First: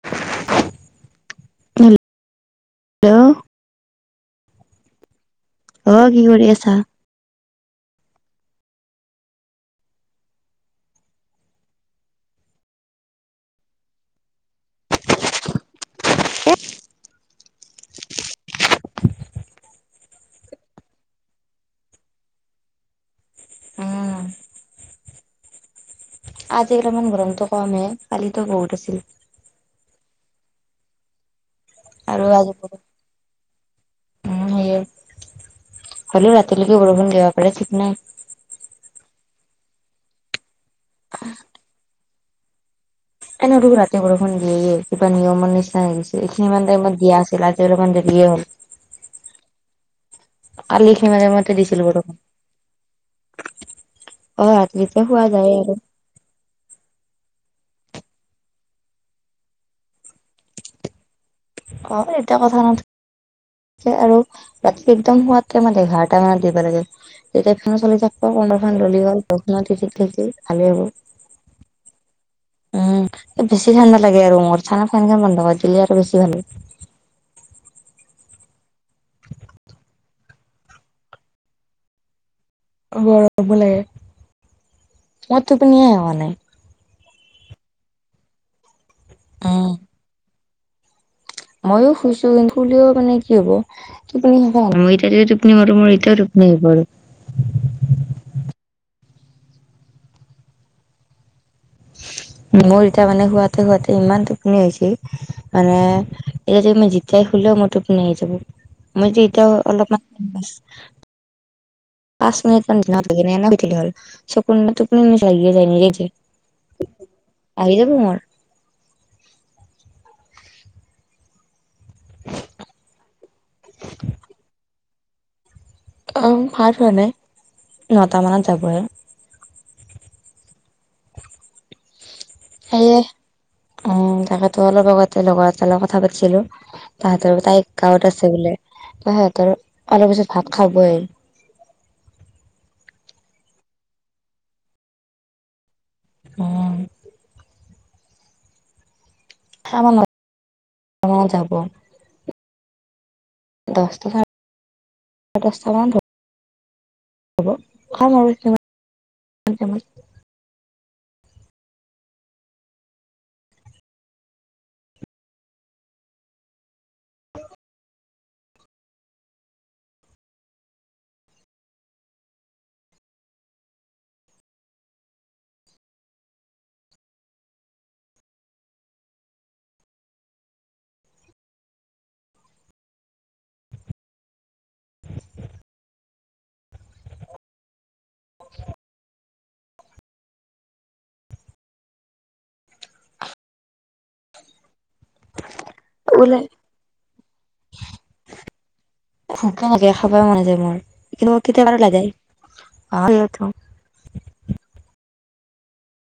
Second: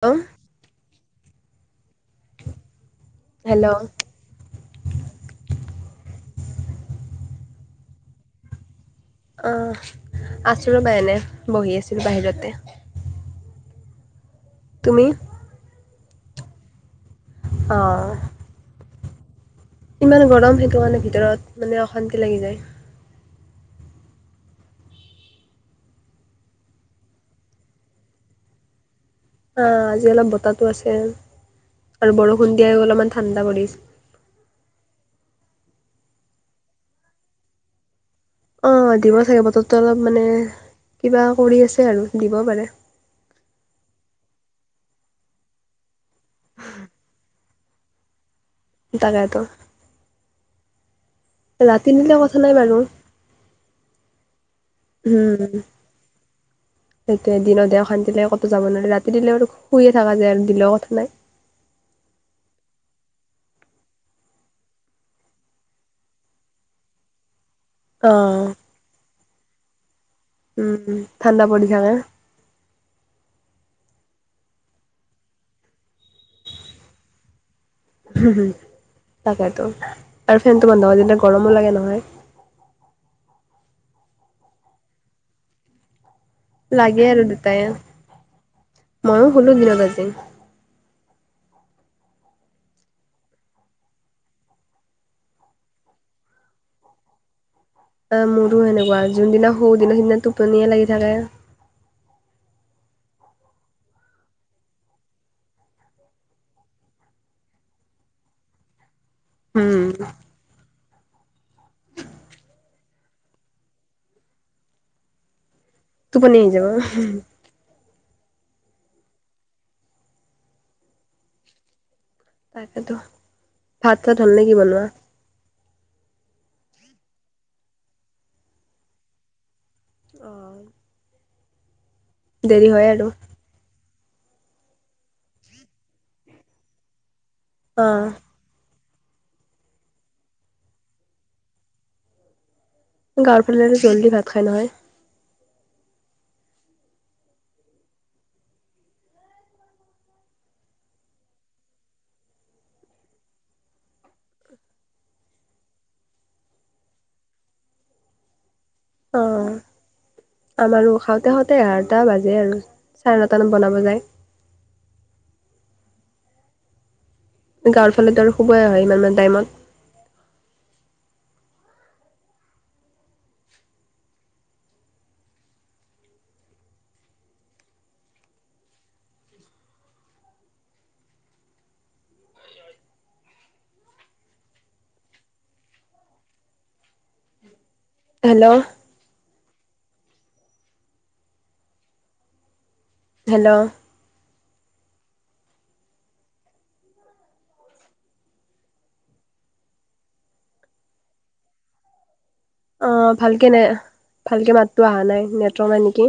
Hello. [unintelligible] Hello. অ' কি কৰি আছা? অ' আছোঁ ৰ'বা এনে বহি আছোঁ বাহিৰতে। তুমি? অ'। ইমান গৰম সেইটো কাৰণে ভিতৰত মানে অশান্তি লাগি যায়। আজি অলপমান গৰমটো কম এ, কালিটো বহুত আছিল। অ, আজি অলপ বতাহ তো আছে আৰু আৰু আজি বৰষুণ দিয়াই অলপমান ঠাণ্ডা পৰিল। উম, সেইয়ে হ'লেও ৰাতিলৈকে বৰষুণ দিব পাৰে, ঠিক নাই। অ' দিব ছাগে বতৰটো অলপ মানে কিবা কৰি আছে আৰু দিব পাৰে। এনেও দেখোন ৰাতি বৰষুণ দিয়েই কিবা নিয়মৰ নিচিনা হৈ গৈছে। এইখিনি মান টাইমত দিয়া আছিল আ জি অলপমান বেছিয়ে হ'ল। তাকেইটো। কালি এইখিনি মান টাইমতে দিছিল ৰাতি বৰষুণ দিলে কথা নাই বাৰু। অ, ৰাতিতো শুৱা যায় আৰু। [inaudible] সেইটোয়ে দিনত দিলে অশান্তি লাগে ক'তো যাব নোৱাৰি। ৰাতি দিলেওঁ শুইয়ে থাকা যায় আৰু দিলেওঁ কথা নাই। অ, এটা কথা নথ যে আৰু ৰাতি একদম শোৱাৰ টাইমত এঘাৰটা মানত দিব লাগে। এতিয়া ফেনো চলি থাকিব অ' অলপমান ললি হ'ল বৰষুণত তিতি থাকি ভালে হ'ব। উম ঠাণ্ডা পৰি থাকে। উম, বেছি ঠাণ্ডা লাগে ৰুমত। ঠাণ্ডাত ফেনখন বন্ধ কৰে দিলে আৰু বেছি ভাল। হম, হম। তাকেইতো, আৰু ফেনটো বন্ধ কৰি দিলে গৰমো লাগে নহয়। গৰমো লাগে। মোৰ টোপনিয়ে হোৱা নাই। লাগে আৰু দুটাইয়ে। মইয়ো শুলো দিনত আজি। মইয়ো শুইছোঁ কিন্তু শুলেও মানে কি হ'ব, টোপনি নহ'ল। মই এতিয়া যদি টোপনি মাৰো মোৰ এতিয়াও টোপ নি আহিবই। [inaudible] আহ মোৰো সেনেকুৱা যোনদিনা সৰুদিনা সিদিনা টোপনিয়ে লাগি থাকে। মোৰ এতিয়া মানে শুৱতে, শুৱতে ইমান টোপনি হৈছে। মানে এতিয়া যদি ম, জতিাই শলেও মই টোপনি আহি যাব। মই এতিয়াও উম। অলপমান পাঁচ মিনিট লাগে ন, ন, হ'ল চকুনে তুপনি নে চে। নিজ যে টোপনি আহি যাব আহি যাব মোৰ তাৰপ ভাত চাত ধনণে কি বনোৱা। অ, ভাল হয়োৱা নে নটা মানত যাব আৰু। অ'। দেৰি হয় আৰু। উ, তাকেতো অলপ আগতে লগৰ এট লগত কথা পাতিছিলো। তাহতৰ তাইক অ গাঁৱত আছে বোলে। ত, সিহতৰ অলপ পিছত ভাত খাবই। তাৰ ফ, জল্দি ভাত খাই নহয়। আহ। আৰ যাব। দহটা চ, দহটা মান ধৰি হ'ব খাম আৰু স অ, আমাৰো। খাওঁতে, খাওঁতে এঘাৰটা বাজে আৰু চাৰে নটামান বনাব যায়। গাঁৱৰ ফালো আৰু শুবাই অ, আহ হয় ইমানান টাইমত। হেল্ল'? হেল্ল'? ওলে ভোক লাগে খাবাই মন যায় মোৰ কিন্তু কেতিয়াবা ল, যায়। অ, ভালকে নে ভালকে মাতটো অহা নাই, নেটৰ নে, নেকি।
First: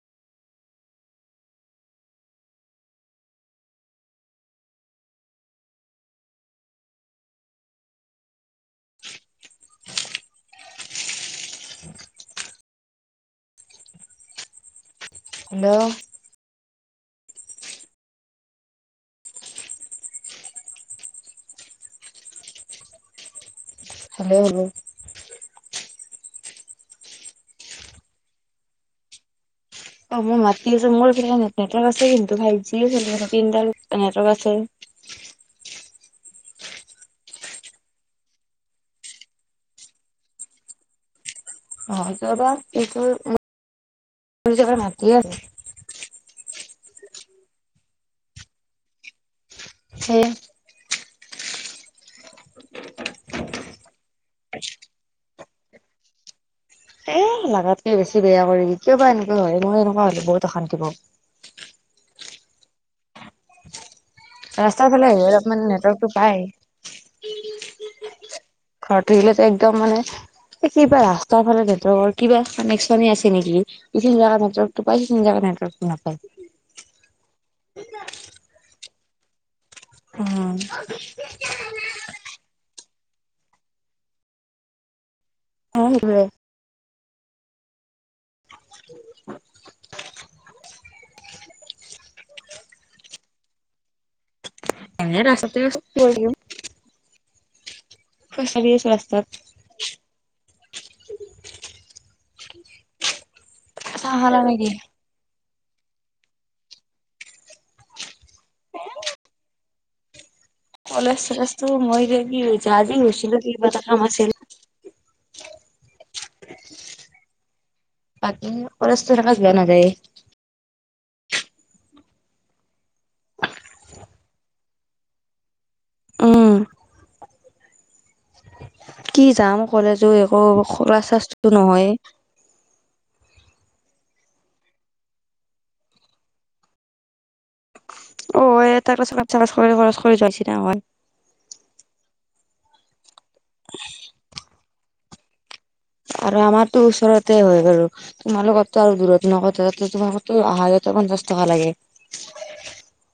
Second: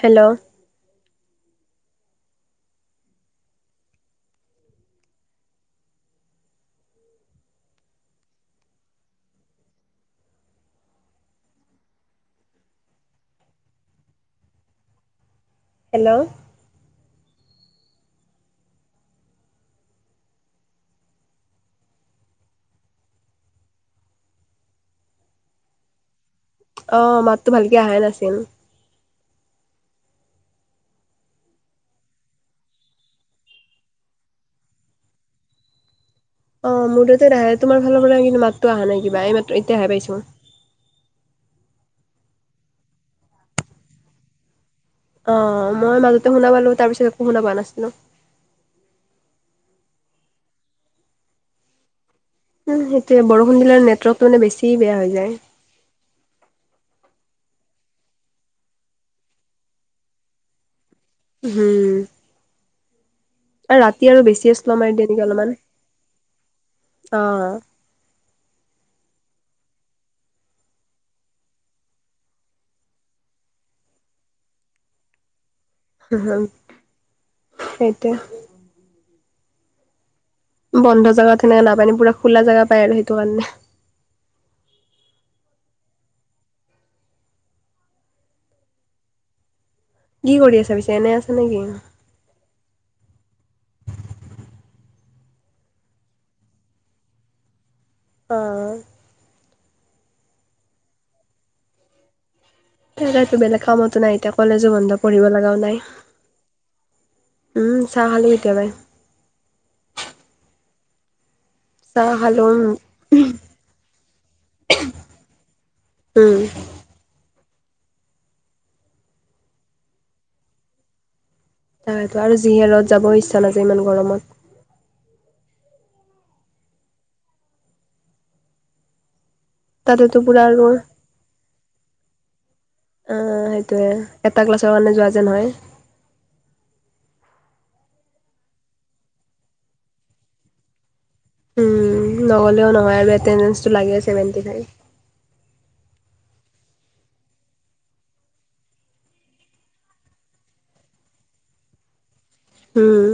হেল্ল'? হেল্ল'? Hello, hello? অ মাততো ভালকে আহা নাছিল অ মই মাতি আছো মোৰ নেট নেটৱৰ্ আছে কিন্তু ফাইভ জি তিনদাল নেটৱক আছে অ মোৰ তাতোহে তোমাৰ ফালৰ পৰা কিন্তু মাতো অহা নাই কিবা এইমাত্ৰ এতিয়াহে পাইছো ম অ তাবা এইটো মাতিয়ে অ মই মাজতে শুনা পালো তাৰ পিছত একো শুনা পোৱা নাছিলো হে উ সেইটোয়ে বৰষুণ দিলেৰ নেটৱৰ্কটো মানে বেছি বেয়া হৈ যায় এ লাগাতকে বেছি বেয়া কৰি কিয় বা এনেকুৱা হয় মই এনেকুৱা হলে বহুত অশান্তি পওঁ হম আৰু ৰাতি আৰু বেছিয়ে শ্ল ৰাস্তাৰ মাৰি ফালে দিয়ে নেকি আহিলে অলপমান নেটৱৰ্কটো পায় অ ঘৰত থাকিলেতো একদম মানে এই কিবা ৰাস্তাৰ ফালে নেটৱকৰ কিবা কানেকশনে আছে নেকি ইখিনি জেগাত নেটৱক পাই সিখিনি জেগাত নাপাই হ হ সেইটোয়ে বন্ধ জেগা সেনেকে নাপায় ন পুৰা খোলা জেগা পায় আৰু সেইটো কাৰণে আহ ধৰে কি কৰি আছা পিছে এনে আছা নেকি এনে ৰাস্তাতে আছো খোজ কাঢ়ি অ'। আছো ৰাস্তাত স বেলেগ কামতো নাই চাহ এতিয়া খালা কলেজো নেকি বন্ধ পঢ়িব লগাও নাই উম চাহ খালো এতিয়া মই কলেজ চলেজটো মই চাহ খালো উম, আজি গৈছিলো কিবা এটা কাম আছিল। উম। বাকী কলেজতো এনেকে যোৱা নাযায়ে আৰু যিহে ৰদ যাব ইচ্ছা নাযাই ইমান গৰমত। উম কি যাম কলেজো তাতেতো একো পুৰা আৰু অ', ক্লাছ-শ্লাচটো নহয়ে। উম এটা ক্লাছৰ কাৰনে যোৱা যেন হয়। অ এটা ক্লাচৰ কাৰনে পইছা খৰচ কৰি যোৱা নিচিনা হই উম, নগলেও নহয় আৰু এটেনদেন্সটো লাগে সেৱেন্তিফাইভ। আৰু আমাৰটো ওচৰতে হয় বাৰু তোমালোকৰতো আৰু দূৰত সদহতে আহাতো আকন পঞ্চাছ টকা লাগে। উম,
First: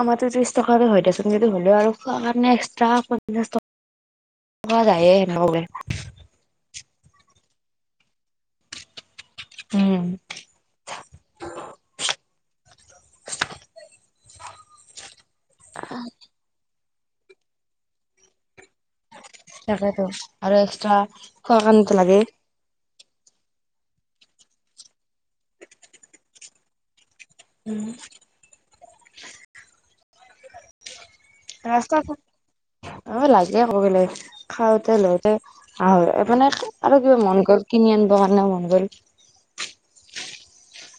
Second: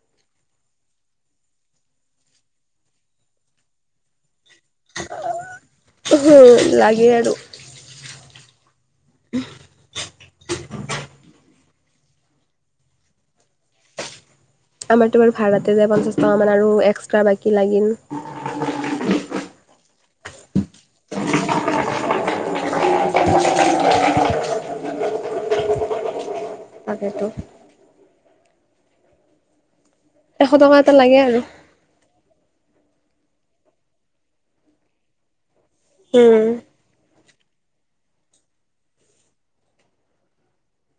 আমাৰতো ত্ৰিশ টকাতে হয় দিয়াচোন হলেও খোৱাতো এস্টা পঞ্চাছ টকা [unintelligible] লাগে আৰু। উম। আমাৰতো বাৰু ভাড়াতে যায় পঞ্চাশ টকা মান আৰু এস্টা বাকী লাগিল। তাকেতো, আৰু এস্টা খোৱাৰ কাৰণেতো লাগে। [inaudible] তাকেতো। উম। এশ টকা এটা লাগে আৰু। ৰাস্তাত অ', লাগে আকৌ এইবিলাক। খাওঁতে, লওঁতে অ, হয় উম। এইপিনে আৰু কিবা মন গ'ল, কিনি আনিব কাৰণে মন গ'ল।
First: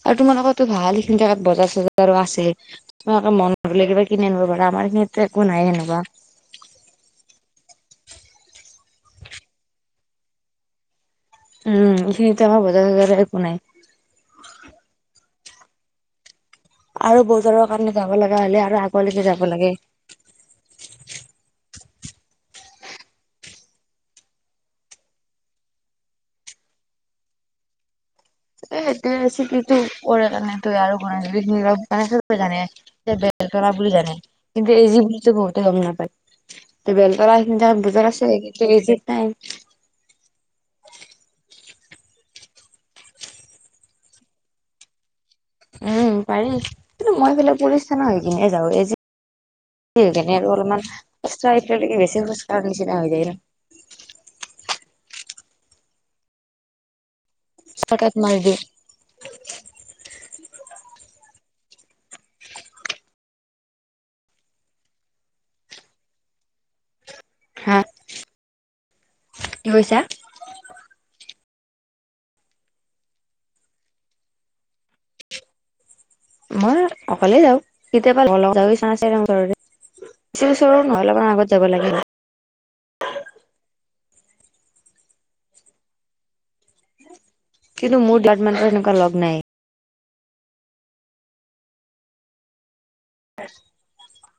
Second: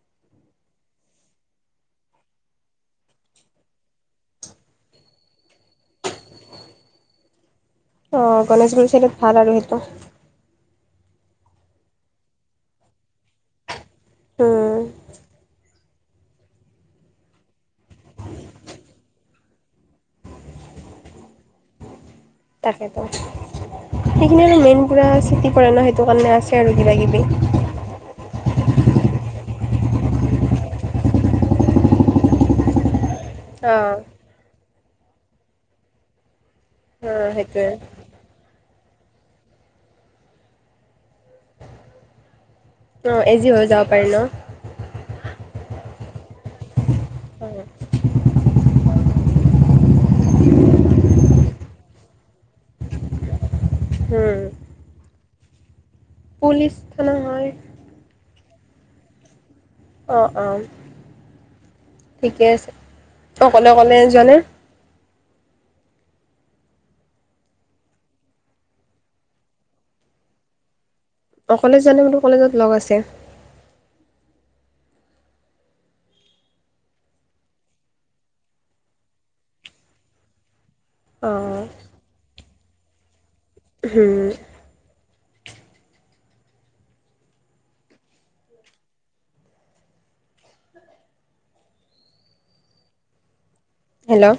আৰু তোমালোকৰতো ভাল সেইখিনি জেগাত বজাৰ, চজাৰো আছে তোমালোকে মনত পৰিলে কিবা কিনি আনিব পাৰা। আমাৰখিনো একো নাই হেনেকুৱা। আহ গণেশগুৰি চাইডে ভাল আৰু সেইটো। উম এইখিনিতো আমাৰ বজাৰ একো নাই। উ আৰু বজাৰৰ কাৰণে যাব লগা হলে আৰু আগলৈকে যাব লাগে তাকেতো সেইখিনি আৰু মেইন পোৰা চিতি পৰে ন সেইটো কাৰণে আছে আৰু কিবা কিবি এ কি ছিতি টো পৰে কাৰণে আৰু [unintelligible] বেলতলা বুলি অ'। যানে কিন্তু এই জী বুলি ঘ গম নাপায়ক। কি বুলি কৈছে বুজি পোৱা অ', নাই। বেলতলাৰ সেইটোৱে সেইখিনিতে বজাৰ আছে, পিছত খিনি বুজি পোৱা নাই। অ, আজি হৈ যাব পাৰে ন। উম, পাৰি কিন্তু মই ফালে পোলীচথানা নেকি নেজাউ এই যে উ, সেইকাৰণে আৰু অলপমান কষ্ট আহেলক বেছি খোজ কঢ়াৰ নিচিনা হৈ যায় ন। উ। পুলিচ থানা। হয় সঠাত মাজি বুজি পোৱা নাই। অ', অ'। ঠিকে আছে, অকলে, অকলে যোৱা নে। হা। কি কৈছা? অকলে যোৱানে? তোৰ কলেজত লগ আছে। মই অকলে যাওঁ কেতিয়াবা অ', [unintelligible] [inaudible] হম। কিন্তু মোৰ [unintelligible] এনেকুৱা লগ নাই। [inaudible] হেল্ল'!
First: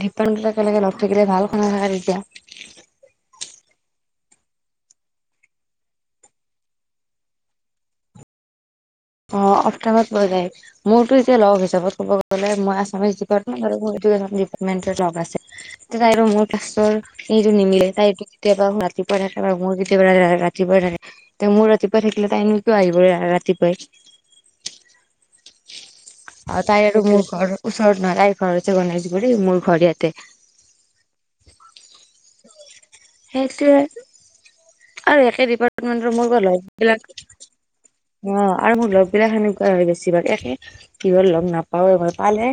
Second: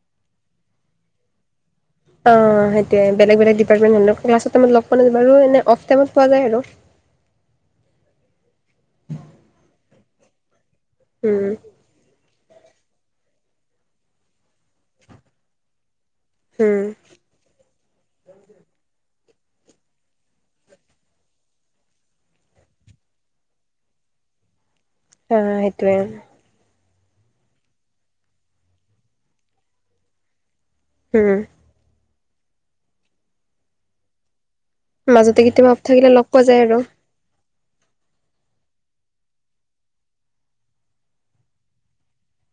ধিপান বিলাক এনেকে লগ থাকিলে ভাল। শুনা থাকা তেতিয়া অ' সেইটোয়ে বেলেগ বেলেগ ক্লাছৰ টাইমত লগ পোৱা নাযায় বাৰু এনে অফ্ টাইমত পোৱা যায় আৰু। অ' অফ্ টাইমত পোৱা যায়, মোৰতো এতিয়া উম, লগ হিচাপত ক'ব গ'লে মই আছামিছ ডিপাৰ্টমেন্ট আৰু মোৰ এডুকেশ্বন ডিপাৰ্টমেন্টৰ জব্দ আছে। তাইো মোৰ উম, ক্লাছৰ এইটো নিমিলে তাইটো কেতিয়াবা ৰাতি থাকে মোৰ কেতিয়াবা ৰাতিপুৱা থাকে মোৰ ৰাতিপুৱা থাকিলে তাই এন কিয় আহিবই ৰাতিপুৱাই অ' সেইটোৱে। অ' তাই আৰু মোৰ ঘৰ ওচৰত নহয়। তাইৰ ঘৰ হৈছে গণেশগুৰি মোৰ ঘৰ ইয়াতে। উম। সেইটোৱে আৰু মাজতে একে কেতিয়াবা অফ ডিপাৰ্টমেন্টৰ থাকিলে মোৰ লগ পোৱা যায় আৰু লগবিলাক অ' আৰু মোৰ লগ বিলাক সেনেকুৱা হয়গৈছি বেছিভাগ হে একে। কিহত লগ নাপাওঁ পালে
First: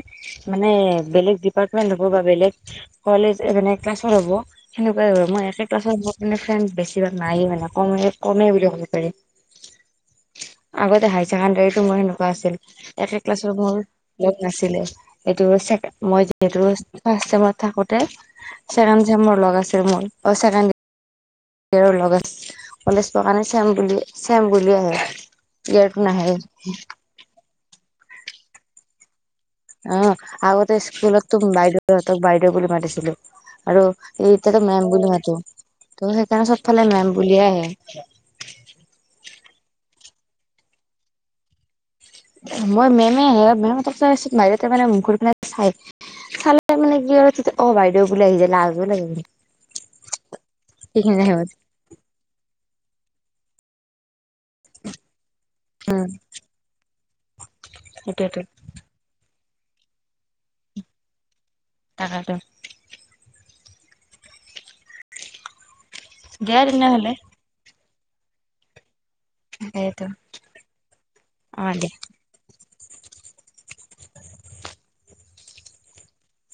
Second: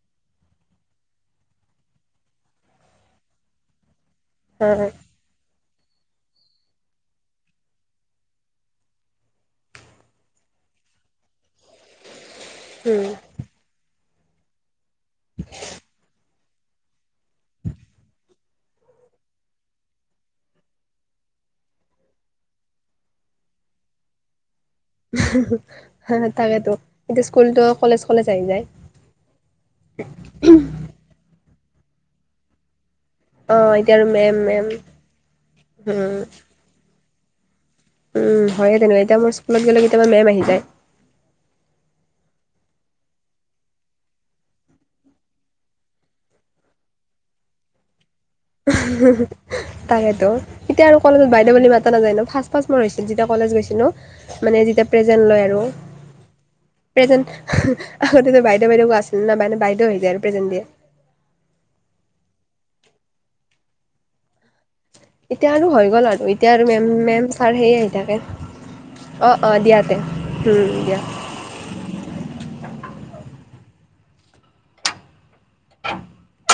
মানে বেলেগ ডিপাৰ্টমেন্ট হ'ব বা বেলেগ কলেজ বেলেগ ক্লাছৰ হ'ব অ', সেনেকুৱাই হয় মই একে ক্লাছৰ মোৰ‌ এনে ফ্ৰেন্দ বেছিভাগ নাই মানে কম কমে বুলি ক'ব পাৰি। আগতে হাই ছেকেণ্ডাৰীতো মোৰ সেনেকুৱা আছিল উম, একে ক্লাছৰ লগ নাছিলে সেটো মই ছেকেণ্ড মই যিহেতু ফাৰ্ষ্ট চেমত থাকোতে ছেকেণ্ড চেমৰ লগ আছিল মোৰ ছেকেণ্ড লগ কলেজ পোৱা কাৰণে চেম বুলি, চেম বুলি। আহে ইয়েৰটো হয় নাহে তাকেতো, এতিয়া স্কুলতো কলেজ, কলেজ আহি যায়। অ' আগতে স্কুলতো বাইদেউহঁতক বাইদেউ বুলি মাতিছিলোঁ। অ', আৰু এতিয়া এই মেম এতিয়াটো মে'ম বুলি মাতো তো উম, সেইকাৰণে চবফালে মে'ম বুলিয়ে আহে। উম, হয়ে তেনে এতিয়া মোৰ স্কুলত গ'লে কেতিয়াবা মে'ম আহি যায়। মই মে'মে আহে মেমহতকচাইছ [unintelligible] ততে মানে মুখৰ ফালে ঘৰি পিনে চাই চালে মানে কি অ' বাইদেউ বুলি আহি যায়। লাজো লাগে তাকেতো এতিয়া আৰু সেইখিনি কলেজত টাইমত বাইদেউ বুলি মাতা নাযায় ন ফাৰ্ষ্ট মোৰ ফাৰ্ষ্ট হৈছিল। যেতিয়া কলেজ গৈছিল, মানে যেতিয়া প্ৰেজেন্ট লয় আৰু উম, হেল্ল'প্ৰেজেণ্ট সেইটোৱেতো আগতেতো বাইদেউ বাইদেউ কোৱা আছিল ন [unintelligible] বাইদেউ আহি যায় আৰু প্ৰেজেণ্ট দিয়ে। তাকেটো। এতিয়া আৰু হৈ গ'ল আৰু এতিয়া দিয়া আৰু মে'ম, তেনেহ'লে মে'ম, ছাৰ সেই আহি থাকে। অ' অ' দিয়া তে সেইটো উম, দিয়া। অ', দিয়া। [unintelligible]